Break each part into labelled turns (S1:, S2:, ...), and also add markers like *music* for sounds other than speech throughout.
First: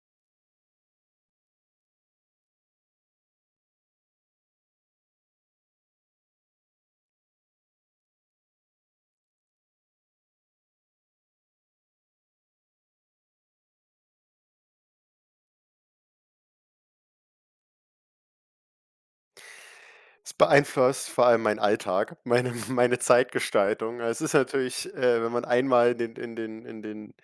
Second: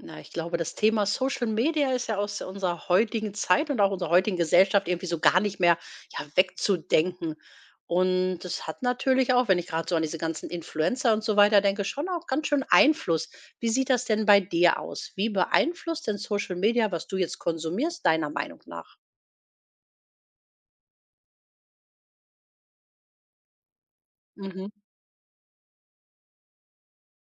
S1: Na, ich glaube, das Thema Social Media ist ja aus unserer heutigen Zeit und auch unserer heutigen Gesellschaft irgendwie so gar nicht mehr, ja, wegzudenken. Und das hat natürlich auch, wenn ich gerade so an diese ganzen Influencer und so weiter denke, schon auch ganz schön Einfluss. Wie sieht das denn bei dir aus? Wie beeinflusst denn Social Media, was du jetzt konsumierst, deiner Meinung nach?
S2: Es beeinflusst vor allem meinen Alltag, meine *laughs* meine Zeitgestaltung. Es ist
S1: Mhm.
S2: natürlich, wenn man einmal in den in den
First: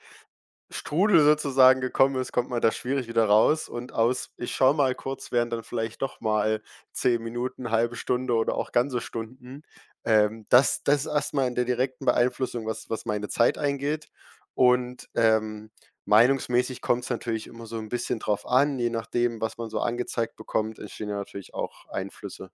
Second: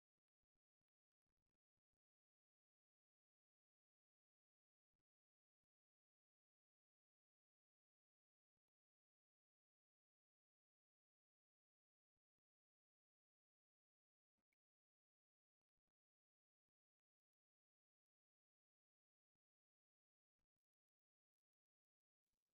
S2: Strudel sozusagen gekommen ist, kommt man da schwierig wieder raus, und aus „ich schaue mal kurz" werden dann vielleicht doch mal 10 Minuten, halbe Stunde oder auch ganze Stunden. Das ist erstmal in der direkten Beeinflussung, was meine Zeit eingeht. Und meinungsmäßig kommt es natürlich immer so ein bisschen drauf an, je nachdem, was man so angezeigt bekommt, entstehen ja natürlich auch Einflüsse.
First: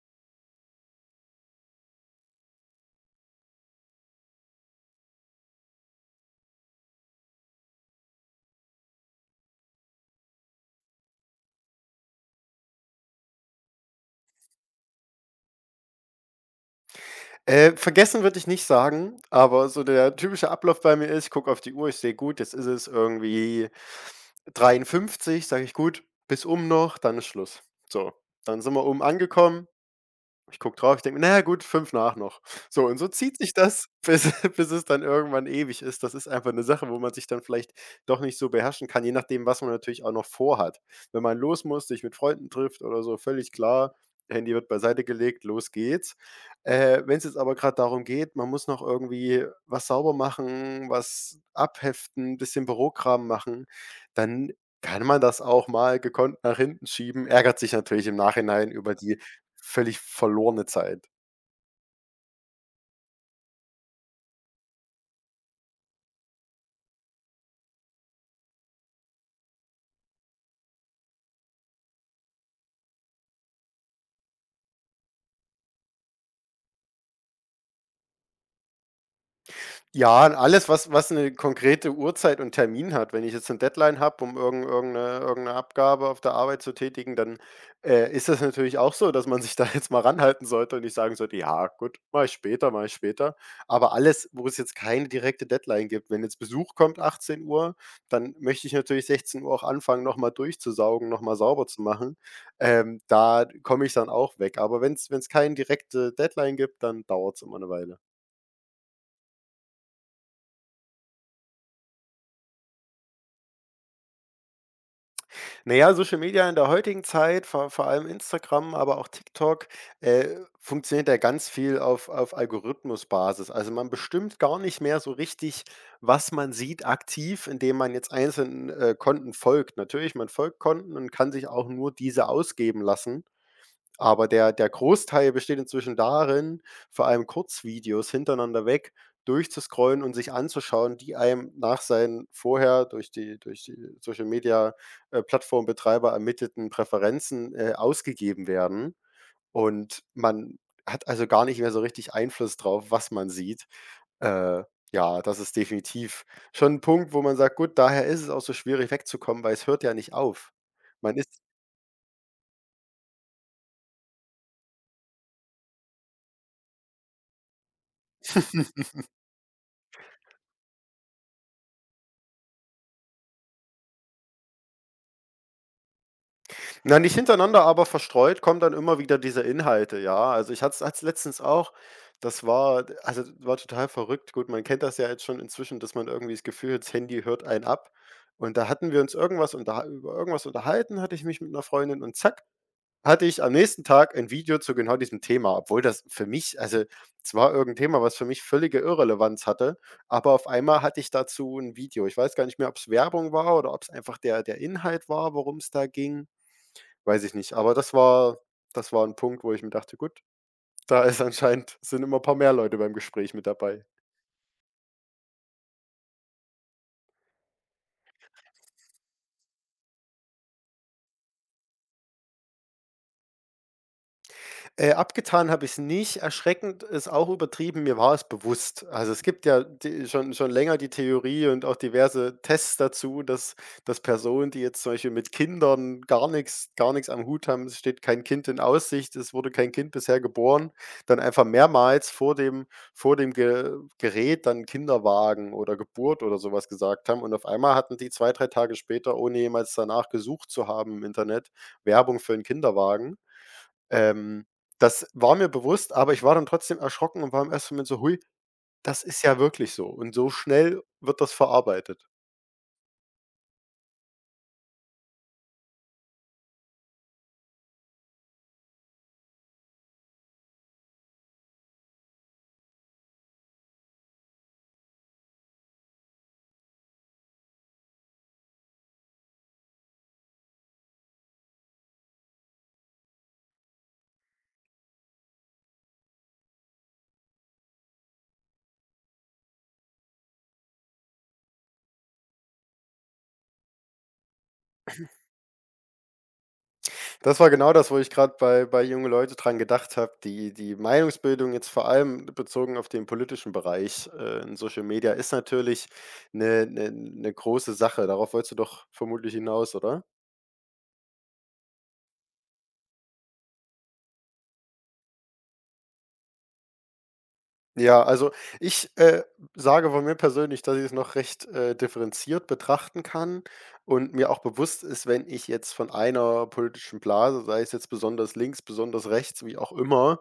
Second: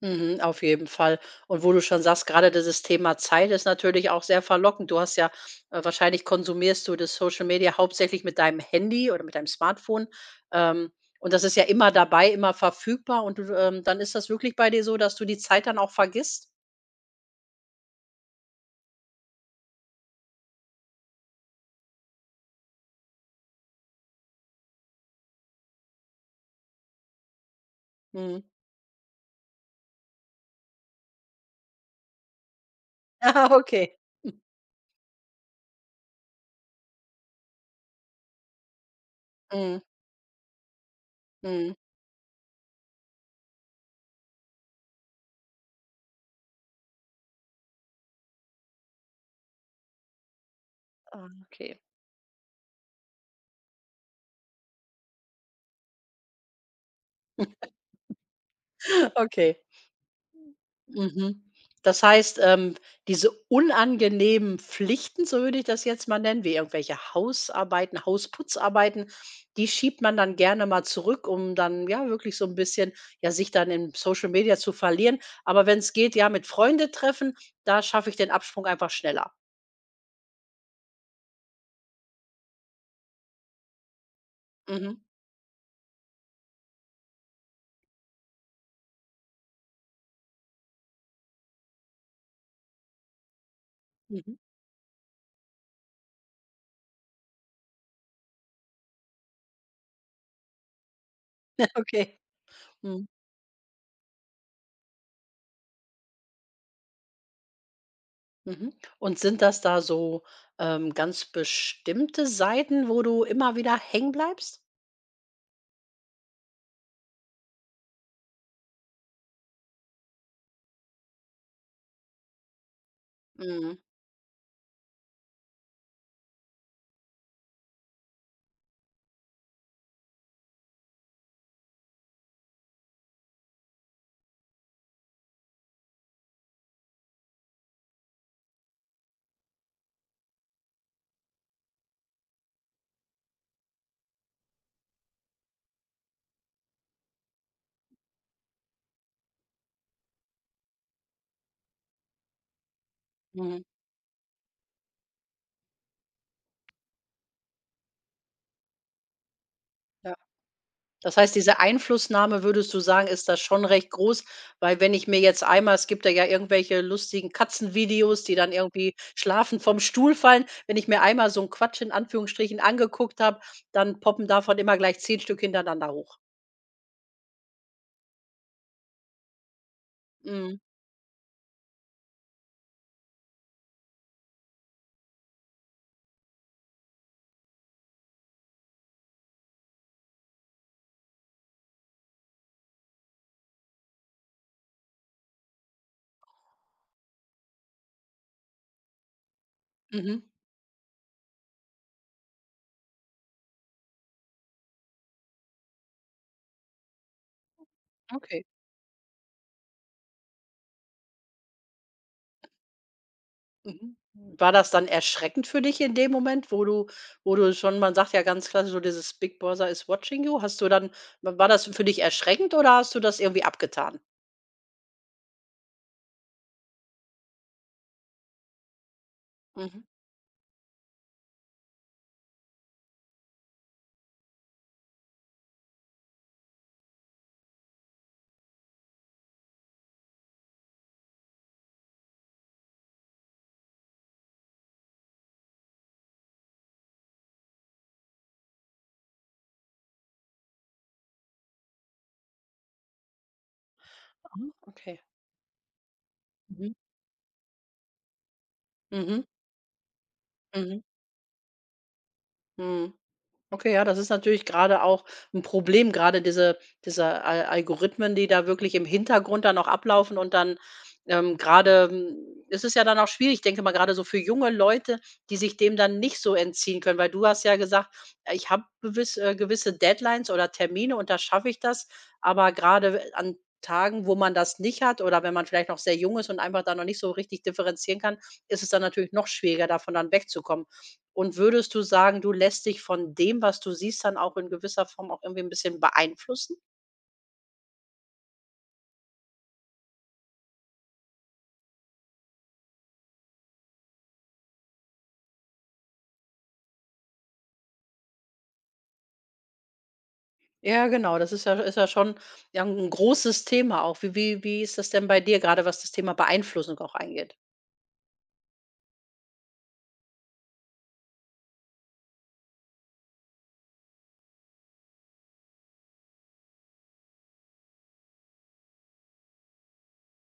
S1: Mhm, auf jeden Fall. Und wo du schon sagst, gerade dieses Thema Zeit ist natürlich auch sehr verlockend. Du hast ja wahrscheinlich konsumierst du das Social Media hauptsächlich mit deinem Handy oder mit deinem Smartphone. Ähm, und das ist ja immer dabei, immer verfügbar. Und du, dann ist das wirklich bei dir so, dass du die Zeit dann auch vergisst?
S2: Vergessen würde ich nicht sagen, aber so der typische Ablauf bei mir ist: Ich gucke auf die Uhr, ich sehe, gut, jetzt ist es irgendwie 53, sage ich: „Gut, bis um noch, dann ist Schluss." So,
S1: Mhm.
S2: dann sind wir oben angekommen. Ich gucke drauf, ich denke mir: „Na ja gut, 5 nach noch." So, und so zieht
S1: *laughs*
S2: sich
S1: Ah,
S2: das
S1: okay.
S2: *laughs* bis es dann irgendwann ewig ist. Das ist einfach eine Sache, wo man sich dann vielleicht doch nicht so beherrschen kann, je nachdem, was man
S1: Mhm.
S2: natürlich auch noch vorhat. Wenn man los
S1: Mhm.
S2: muss, sich mit Freunden trifft oder so, völlig klar, Handy wird beiseite gelegt, los geht's. Wenn es jetzt aber gerade darum geht, man muss noch irgendwie was sauber machen,
S1: Ah,
S2: was
S1: okay.
S2: abheften, ein bisschen Bürokram machen, dann kann man das auch mal gekonnt nach hinten schieben, ärgert sich natürlich im Nachhinein über
S1: *laughs*
S2: die
S1: Okay.
S2: völlig verlorene Zeit.
S1: Mhm. Das heißt, diese unangenehmen Pflichten, so würde ich das jetzt mal nennen, wie irgendwelche Hausarbeiten, Hausputzarbeiten, die schiebt man dann gerne mal zurück, um dann ja wirklich so ein bisschen, ja, sich dann in Social Media zu verlieren. Aber wenn es geht, ja, mit Freunde treffen, da schaffe ich den Absprung einfach schneller.
S2: Ja, und alles, was eine konkrete Uhrzeit und Termin hat. Wenn ich jetzt eine Deadline habe, um irgend
S1: Mhm,
S2: irgendeine 'ne 'ne Abgabe auf der Arbeit zu tätigen, dann ist das natürlich auch so, dass man sich *laughs* da jetzt mal ranhalten sollte und nicht sagen sollte: „Ja, gut, mache ich später, mache ich später." Aber alles,
S1: mhm.
S2: wo es jetzt keine direkte Deadline gibt: Wenn jetzt Besuch kommt 18 Uhr, dann möchte ich natürlich 16 Uhr auch anfangen, noch mal durchzusaugen, noch mal sauber
S1: *laughs*
S2: zu machen.
S1: Okay.
S2: Ähm,
S1: Mhm,
S2: da komme ich dann auch weg. Aber wenn es keinen direkte Deadline gibt, dann dauert es immer eine Weile.
S1: mhm. Und sind das da so, ganz bestimmte Seiten, wo du immer wieder hängen bleibst?
S2: Na ja, Social Media in der heutigen Zeit, vor allem Instagram, aber auch TikTok, äh, funktioniert ja ganz viel auf Algorithmusbasis. Also,
S1: Mhm,
S2: man bestimmt gar nicht mehr so richtig, was man sieht, aktiv, indem man jetzt einzelnen Konten folgt. Natürlich, man folgt Konten und kann sich auch nur diese ausgeben lassen. Aber der Großteil besteht inzwischen darin, vor allem Kurzvideos hintereinander weg durchzuscrollen und sich anzuschauen, die einem nach seinen vorher durch die Social Media Plattformbetreiber ermittelten Präferenzen ausgegeben werden. Und man hat also gar nicht mehr so richtig Einfluss drauf, was man
S1: mhm.
S2: sieht. Äh, ja, das ist definitiv schon ein Punkt, wo man sagt: „Gut, daher ist es auch so schwierig wegzukommen, weil es hört ja nicht
S1: Ja.
S2: auf." Man
S1: Das heißt,
S2: ist
S1: diese Einflussnahme, würdest du sagen, ist da schon recht groß, weil wenn ich mir jetzt einmal es gibt da ja irgendwelche lustigen Katzenvideos, die dann
S2: *laughs*
S1: irgendwie schlafend vom Stuhl fallen. Wenn ich mir einmal so 'n Quatsch in Anführungsstrichen angeguckt habe, dann poppen davon immer gleich 10 Stück hintereinander hoch.
S2: Na, nicht hintereinander, aber verstreut kommen dann immer wieder diese Inhalte, ja. Also,
S1: Mhm,
S2: ich hatte es letztens auch, das war also, war total verrückt. Gut, man kennt das ja jetzt schon inzwischen, dass man irgendwie das Gefühl hat, das Handy hört einen ab. Und da hatten wir uns irgendwas unterha über irgendwas unterhalten, hatte ich mich mit einer Freundin, und zack, hatte ich am nächsten Tag ein Video zu genau diesem Thema, obwohl das für mich also, es war irgendein Thema, was für mich völlige Irrelevanz hatte,
S1: mhm,
S2: aber auf einmal hatte ich dazu ein Video. Ich weiß gar nicht mehr, ob es Werbung war oder ob es einfach der Inhalt war, worum es da ging. Weiß ich nicht, aber
S1: okay,
S2: das war 'n Punkt, wo ich mir dachte: „Gut, da ist anscheinend, sind immer paar mehr Leute beim Gespräch mit dabei."
S1: mhm. War das dann erschreckend für dich in dem Moment, wo du schon, man sagt ja ganz klassisch so dieses „Big Brother is watching you". Hast du dann war das für dich erschreckend oder hast du das irgendwie abgetan?
S2: Abgetan habe ich es nicht. Erschreckend ist auch übertrieben, mir war es bewusst. Also, es gibt ja
S1: Mhm.
S2: d schon schon länger die Theorie und auch diverse Tests dazu, dass Personen, die jetzt zum Beispiel mit Kindern gar nichts am Hut haben, es steht kein Kind in Aussicht, es wurde kein Kind bisher geboren, dann einfach mehrmals vor dem Ge Gerät dann Kinderwagen oder Geburt oder sowas gesagt haben und auf einmal hatten die 2 3 Tage später, ohne jemals danach gesucht zu haben im Internet, Werbung für einen Kinderwagen.
S1: Ah,
S2: Ähm,
S1: okay.
S2: das war mir bewusst, aber ich war dann
S1: Mhm.
S2: trotzdem erschrocken und war im ersten Moment so: „Hui, das ist
S1: Mhm,
S2: ja wirklich so, und so
S1: mhm,
S2: schnell wird das verarbeitet."
S1: mhm. Okay, ja, das ist natürlich gerade auch ein Problem. Gerade diese Al Algorithmen, die da wirklich im Hintergrund dann auch ablaufen und dann, grade, ist es ja dann auch schwierig, ich denke mal, gerade so für junge Leute, die sich dem dann nicht so entziehen können, weil du hast ja gesagt: „Ich habe gewisse Deadlines oder Termine und da schaffe ich das." Aber gerade an Tagen, wo man das nicht hat oder wenn man vielleicht noch sehr jung ist und einfach da noch nicht so richtig differenzieren kann, ist es dann natürlich noch schwieriger, davon dann wegzukommen. Und würdest du sagen, du lässt dich von dem, was du siehst, dann auch in gewisser Form auch irgendwie ein bisschen beeinflussen?
S2: Das war genau das, wo ich gerade bei jungen Leuten dran gedacht habe: Die die Meinungsbildung jetzt vor allem bezogen auf den politischen Bereich in Social Media ist natürlich eine große Sache. Darauf wolltest du doch vermutlich hinaus, oder?
S1: Ja, genau, das ist ja schon, ja, 'n großes Thema auch. Wie ist das denn bei dir, gerade, was das Thema Beeinflussung auch eingeht?
S2: Ja, also ich sage von mir persönlich, dass ich es noch recht differenziert betrachten kann und mir auch bewusst ist: Wenn ich jetzt von einer politischen Blase, sei es jetzt besonders links, besonders rechts, wie auch immer,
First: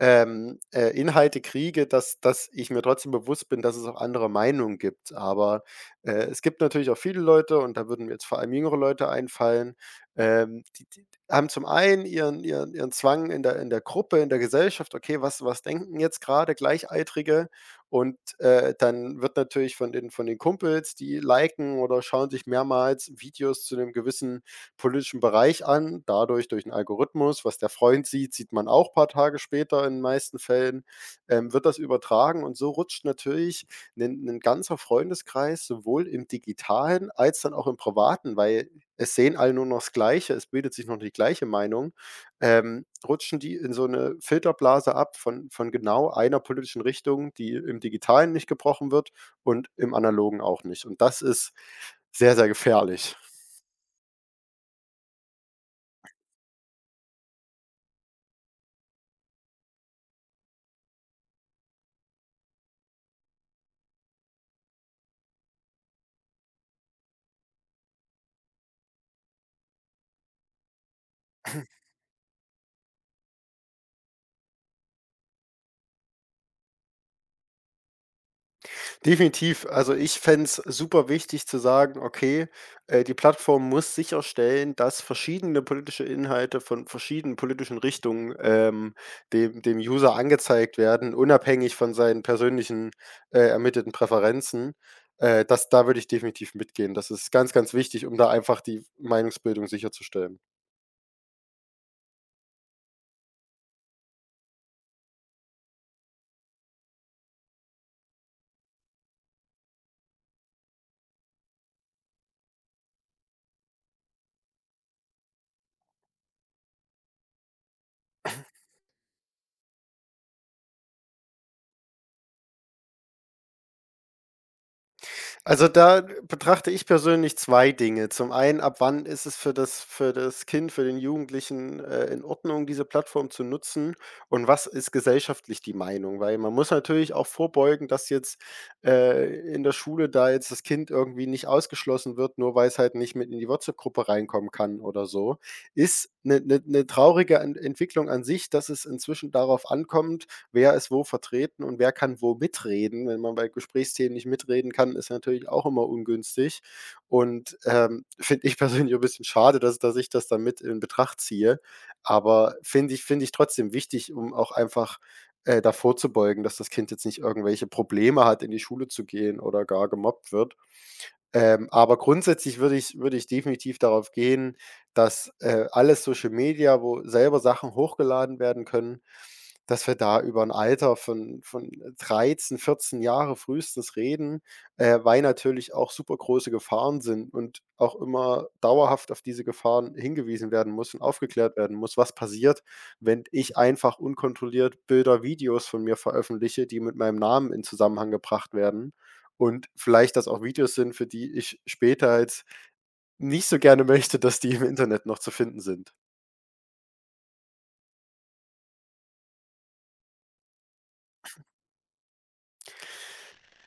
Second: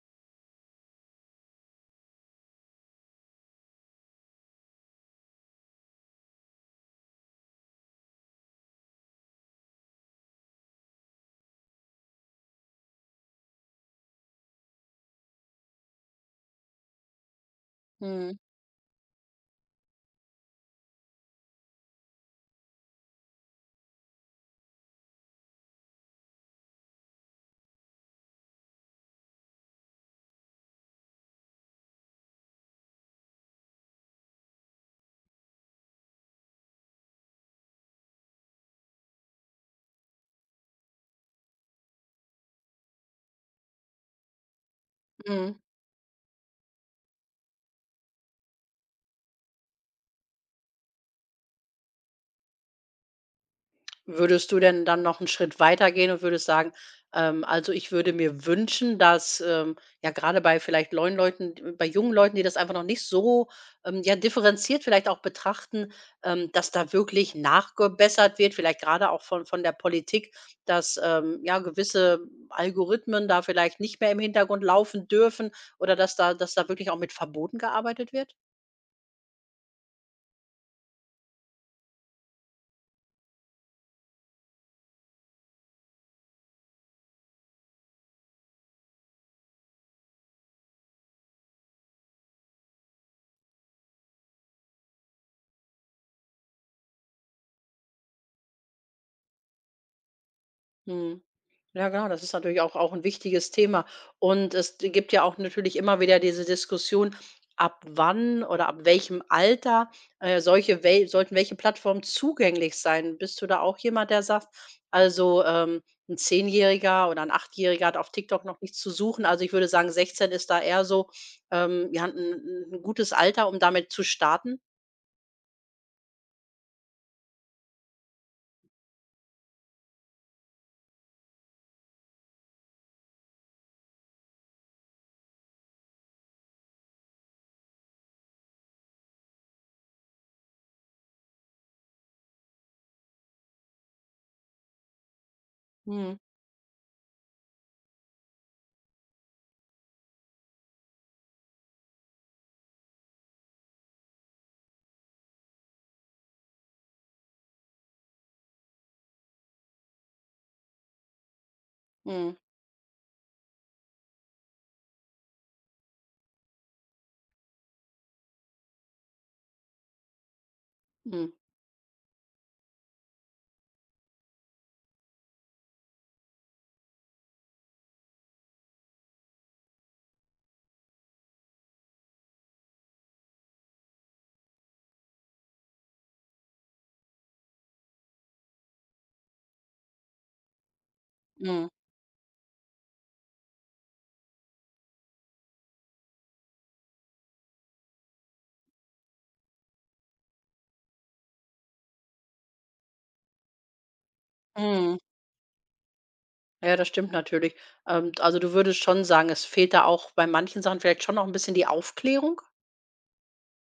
S2: ähm, äh, Inhalte kriege, dass ich mir trotzdem bewusst bin, dass es auch andere Meinungen gibt. Aber es gibt natürlich auch viele Leute, und da würden mir jetzt vor allem jüngere Leute einfallen, die haben zum einen ihren Zwang in der Gruppe, in der Gesellschaft: „Okay, was was denken jetzt gerade Gleichaltrige?" Und
S1: Mhm.
S2: dann wird natürlich von den Kumpels, die liken oder schauen sich mehrmals Videos zu einem gewissen politischen Bereich an, dadurch durch 'n Algorithmus. Was der Freund sieht, sieht man auch ein paar Tage später in den meisten Fällen wird das übertragen, und so rutscht natürlich ein 'nen ganzer Freundeskreis sowohl im Digitalen als dann auch im Privaten, weil es sehen alle nur noch das Gleiche, es bildet sich noch die gleiche Meinung rutschen die in so eine Filterblase ab,
S1: Mhm.
S2: von genau einer politischen Richtung, die im Digitalen nicht gebrochen wird und im Analogen auch nicht. Und das ist sehr, sehr gefährlich.
S1: Würdest du denn dann noch einen Schritt weitergehen und würdest sagen, also, ich würde mir wünschen, dass, ja, gerade bei vielleicht neuen Leuten d bei jungen Leuten, die das einfach noch nicht so, ja, differenziert vielleicht auch betrachten, dass da wirklich nachgebessert wird, vielleicht gerade auch von der Politik, dass, ja, gewisse Algorithmen da vielleicht nicht mehr im Hintergrund laufen dürfen oder dass da wirklich auch mit Verboten gearbeitet wird?
S2: Definitiv. Also, ich fände es super wichtig zu sagen: „Okay die Plattform muss sicherstellen, dass verschiedene politische Inhalte von verschiedenen politischen Richtungen dem User angezeigt werden, unabhängig von seinen persönlichen ermittelten Präferenzen." Das da würde ich definitiv mitgehen. Das ist ganz, ganz wichtig, um da einfach die Meinungsbildung sicherzustellen.
S1: Mhm. Ja, genau, das ist natürlich auch ein wichtiges Thema. Und es gibt ja auch natürlich immer wieder diese Diskussion, ab wann oder ab welchem Alter, solche wel sollten welche Plattformen zugänglich sein. Bist du da auch jemand, der sagt: „Also, 'n Zehnjähriger oder ein Achtjähriger hat auf TikTok noch nichts zu suchen." Also, ich würde sagen, 16 ist da eher so, ja, ein 'n 'n gutes Alter, um damit zu starten?
S2: Also, da betrachte ich persönlich 2 Dinge. Zum einen, ab wann ist es für das Kind, für den Jugendlichen in Ordnung, diese Plattform zu nutzen, und was ist gesellschaftlich die Meinung? Weil man muss natürlich auch vorbeugen, dass jetzt in der Schule da jetzt das Kind irgendwie nicht ausgeschlossen wird, nur weil es halt nicht mit in die WhatsApp-Gruppe reinkommen kann oder so. Ist
S1: Mhm.
S2: eine traurige Entwicklung an sich, dass es inzwischen darauf ankommt, wer ist wo vertreten und wer kann wo mitreden. Wenn man bei Gesprächsthemen nicht mitreden kann, ist natürlich auch immer ungünstig. Und finde ich persönlich ein bisschen schade, dass ich das dann mit in Betracht ziehe.
S1: Mhm.
S2: Aber finde ich trotzdem wichtig, um auch einfach davor zu beugen, dass das Kind jetzt nicht irgendwelche Probleme hat, in die Schule zu gehen oder gar gemobbt wird.
S1: Mhm.
S2: Aber grundsätzlich würde ich definitiv darauf gehen, dass alles Social Media, wo selber Sachen hochgeladen werden können, dass wir da über ein Alter von dreizehn, 14 Jahre frühestens reden weil natürlich auch super große Gefahren sind und auch immer dauerhaft auf diese Gefahren hingewiesen werden muss und aufgeklärt
S1: Mhm.
S2: werden muss, was passiert, wenn ich einfach unkontrolliert Bilder, Videos von mir veröffentliche, die mit meinem Namen in Zusammenhang gebracht werden, und vielleicht das auch Videos sind, für die ich später jetzt nicht so gerne möchte, dass die im
S1: Mhm.
S2: Internet noch zu finden sind.
S1: Ja, das stimmt natürlich. Also du würdest schon sagen, es fehlt da auch bei manchen Sachen vielleicht schon noch ein bisschen die Aufklärung?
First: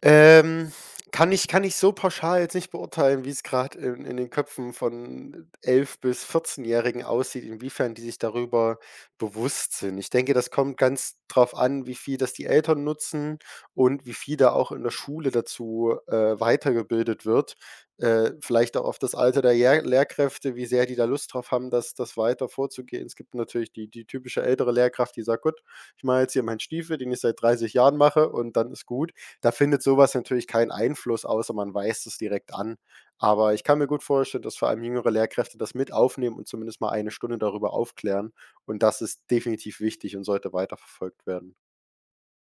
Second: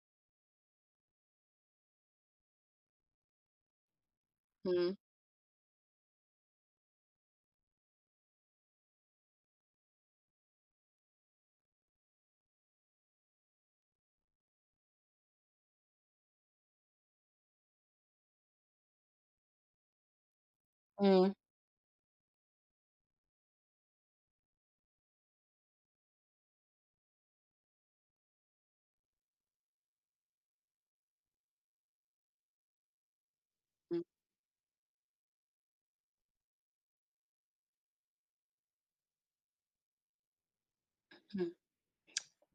S2: Ähm, kann ich so pauschal jetzt nicht beurteilen, wie's grad in den Köpfen
S1: Mhm.
S2: von 11 bis Vierzehnjährigen aussieht, inwiefern die sich darüber bewusst sind. Ich denke, das kommt ganz drauf an, wie viel das die Eltern nutzen und wie viel da auch in der Schule dazu weitergebildet wird. Vielleicht auch auf das Alter der Lehrkräfte, wie sehr die da Lust
S1: Mhm.
S2: drauf haben, das weiter vorzugehen. Es gibt natürlich die typische ältere Lehrkraft, die sagt: „Gut, ich mache jetzt hier meinen Stiefel, den ich seit 30 Jahren mache, und dann ist gut." Da findet sowas natürlich keinen Einfluss, außer man weist es direkt an. Aber ich kann mir gut vorstellen, dass vor allem jüngere Lehrkräfte das mit aufnehmen und zumindest mal eine Stunde darüber aufklären. Und das ist definitiv wichtig und sollte weiterverfolgt
S1: Mhm.
S2: werden.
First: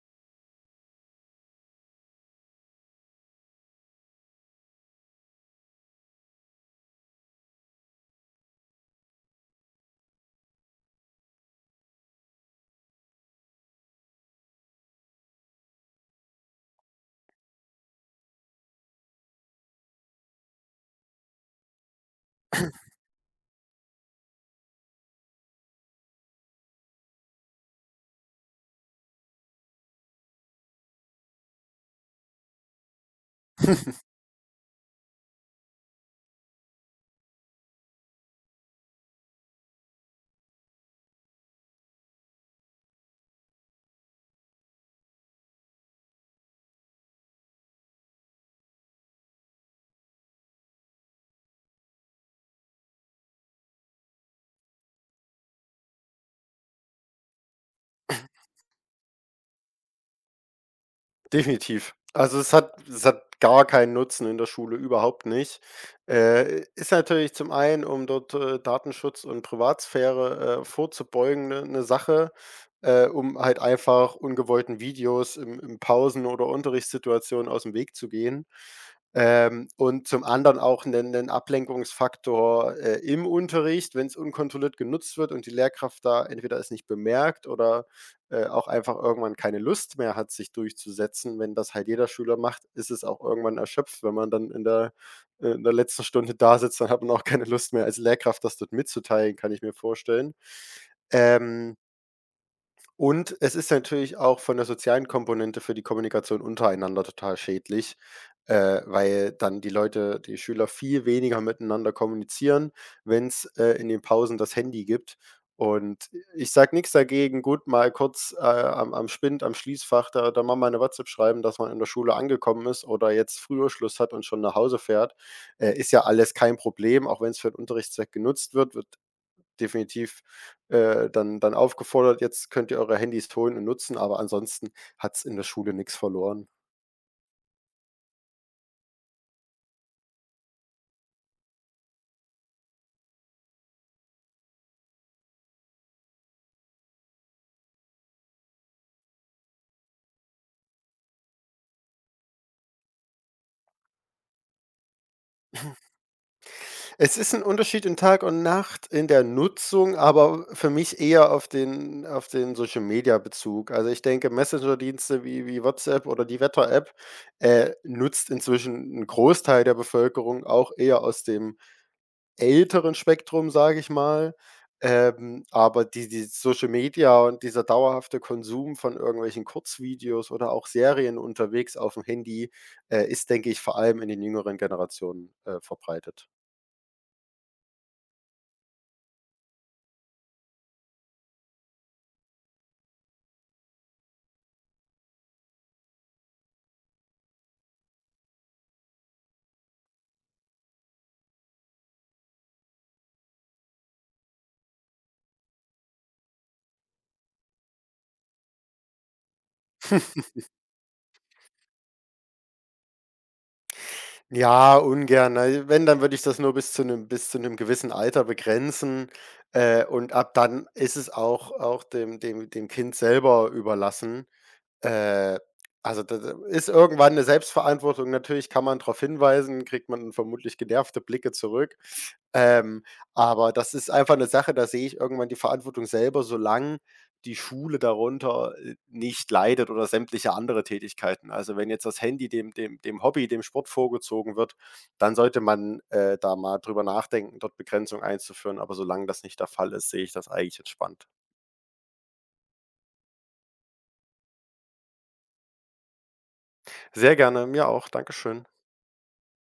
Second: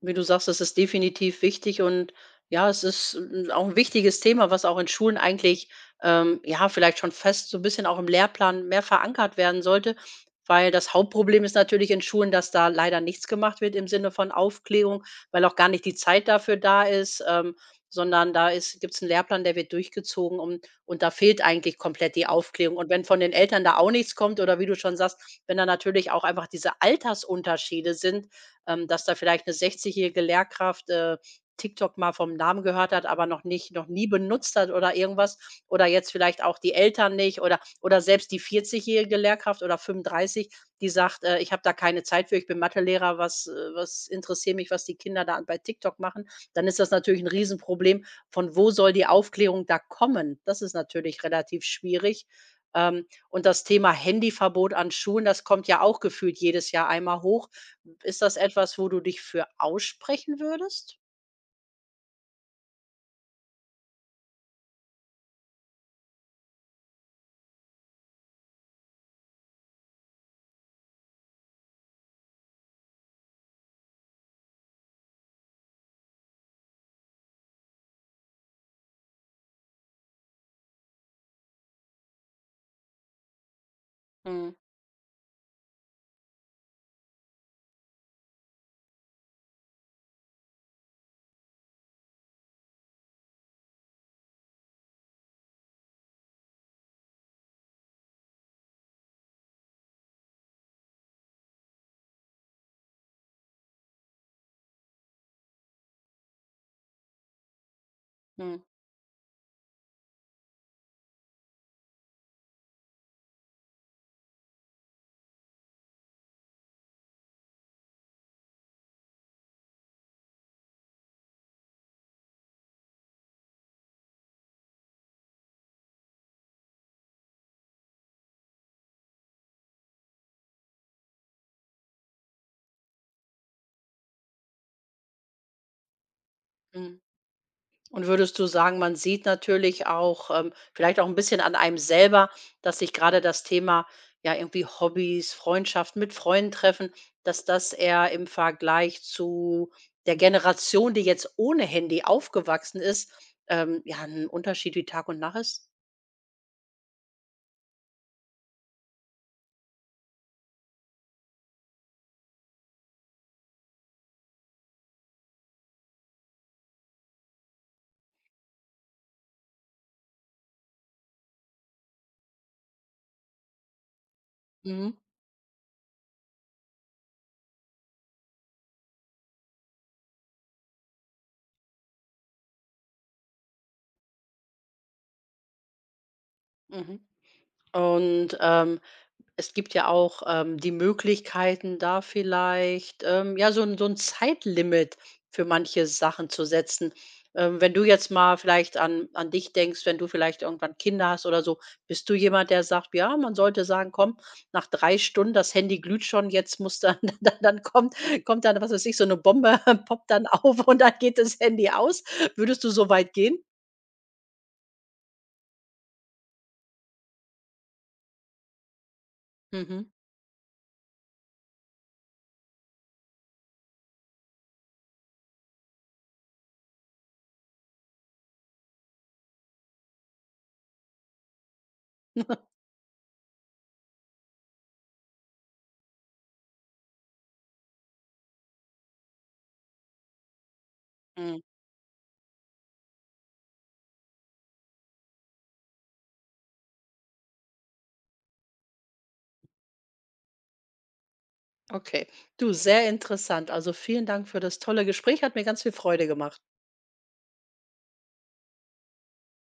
S1: Wie du sagst, das ist definitiv wichtig und, ja, es ist auch ein wichtiges Thema, was auch in Schulen eigentlich, ja, vielleicht schon fest so ein bisschen auch im Lehrplan mehr verankert werden sollte, weil das Hauptproblem ist natürlich in Schulen, dass da leider nichts gemacht wird im Sinne von Aufklärung, weil auch gar nicht die Zeit dafür da ist, sondern da gibt es einen Lehrplan, der wird durchgezogen und da fehlt eigentlich komplett die Aufklärung. Und wenn von den Eltern da auch nichts kommt oder wie du schon sagst, wenn da natürlich auch einfach diese Altersunterschiede sind, dass da vielleicht eine 60-jährige Lehrkraft, TikTok mal vom Namen gehört hat, aber noch nie benutzt hat oder irgendwas oder jetzt vielleicht auch die Eltern nicht oder selbst die 40-jährige Lehrkraft oder 35, die sagt: „Ich habe da keine Zeit für, ich bin Mathelehrer, was interessiert mich, was die Kinder da bei TikTok machen?" Dann ist das natürlich ein Riesenproblem. Von wo soll die Aufklärung da kommen? Das ist natürlich relativ schwierig. Und das Thema Handyverbot an Schulen, das kommt ja auch gefühlt jedes Jahr einmal hoch. Ist das etwas, wo du dich für aussprechen würdest?
S2: Definitiv. Also, es hat gar keinen Nutzen in der Schule, überhaupt nicht. Ist natürlich zum einen, um dort Datenschutz und Privatsphäre vorzubeugen, eine Sache um halt einfach ungewollten Videos im im Pausen- oder Unterrichtssituationen aus dem Weg zu gehen. Und zum anderen auch einen Ablenkungsfaktor im Unterricht, wenn es
S1: Mhm,
S2: unkontrolliert genutzt wird und die Lehrkraft da entweder es nicht bemerkt oder auch einfach irgendwann keine Lust mehr hat, sich durchzusetzen. Wenn das halt jeder Schüler macht, ist es auch irgendwann erschöpft; wenn man dann in der letzten Stunde da sitzt, dann hat man auch keine Lust mehr als Lehrkraft, das dort mitzuteilen, kann ich mir vorstellen. Ähm und es ist natürlich auch von der sozialen Komponente für die Kommunikation untereinander total schädlich
S1: mhm,
S2: weil dann die Leute, die Schüler, viel weniger miteinander kommunizieren, wenn's in den Pausen das Handy gibt. Und ich sage nichts dagegen, gut, mal kurz, am Spind, am Schließfach da mal eine WhatsApp schreiben, dass man in der Schule angekommen ist oder jetzt früher Schluss hat und schon nach Hause fährt. Ist ja alles kein Problem, auch wenn es für den Unterrichtszweck genutzt wird, wird definitiv, dann aufgefordert: „Jetzt könnt ihr eure Handys holen und nutzen", aber ansonsten hat es in der Schule nichts verloren.
S1: mhm. Und würdest du sagen, man sieht natürlich auch, vielleicht auch ein bisschen an einem selber, dass sich gerade das Thema, ja, irgendwie Hobbys, Freundschaften, mit Freunden treffen, dass das eher im Vergleich zu der Generation, die jetzt ohne Handy aufgewachsen ist, ja, 'n Unterschied wie Tag und Nacht ist?
S2: Es ist ein Unterschied in Tag und Nacht in der Nutzung, aber für mich eher auf den Social Media Bezug. Also, ich denke, Messenger-Dienste wie WhatsApp oder die Wetter-App nutzt inzwischen ein Großteil der Bevölkerung auch eher aus dem älteren Spektrum, sage ich mal.
S1: Mhm,
S2: Aber die Social Media und dieser dauerhafte Konsum von irgendwelchen Kurzvideos oder auch Serien unterwegs auf dem Handy ist, denke ich, vor allem in den jüngeren Generationen verbreitet.
S1: mhm. Und. Es gibt ja auch, die Möglichkeiten, da vielleicht, ja, so 'n Zeitlimit für manche Sachen zu setzen. Wenn du jetzt mal vielleicht an dich denkst, wenn du vielleicht irgendwann Kinder hast oder so, bist du jemand, der sagt: „Ja, man sollte sagen, komm, nach 3 Stunden, das Handy glüht schon, jetzt muss dann *laughs* dann kommt dann, was weiß ich, so eine Bombe *laughs* poppt dann auf und dann geht das Handy aus." Würdest du so weit gehen?
S2: Ja, ungern. Ne, wenn, dann würde ich das nur bis zu 'nem gewissen Alter begrenzen
S1: Mhm.
S2: und ab dann ist es auch dem Kind selber überlassen. Äh, also, da ist irgendwann 'ne Selbstverantwortung. Natürlich kann man drauf hinweisen, kriegt man vermutlich genervte Blicke zurück. Ähm, aber das ist einfach 'ne Sache, da sehe ich irgendwann die Verantwortung selber, solange die Schule darunter nicht leidet oder sämtliche andere Tätigkeiten.
S1: Mhm.
S2: Also, wenn jetzt das Handy dem Hobby, dem Sport vorgezogen wird, dann sollte man da mal drüber nachdenken, dort Begrenzung einzuführen. Aber solange das nicht der Fall ist, sehe ich das eigentlich entspannt.
S1: Okay. Du, sehr interessant. Also vielen Dank für das tolle Gespräch. Hat mir ganz viel Freude gemacht.
S2: Sehr gerne, mir auch. Dankeschön.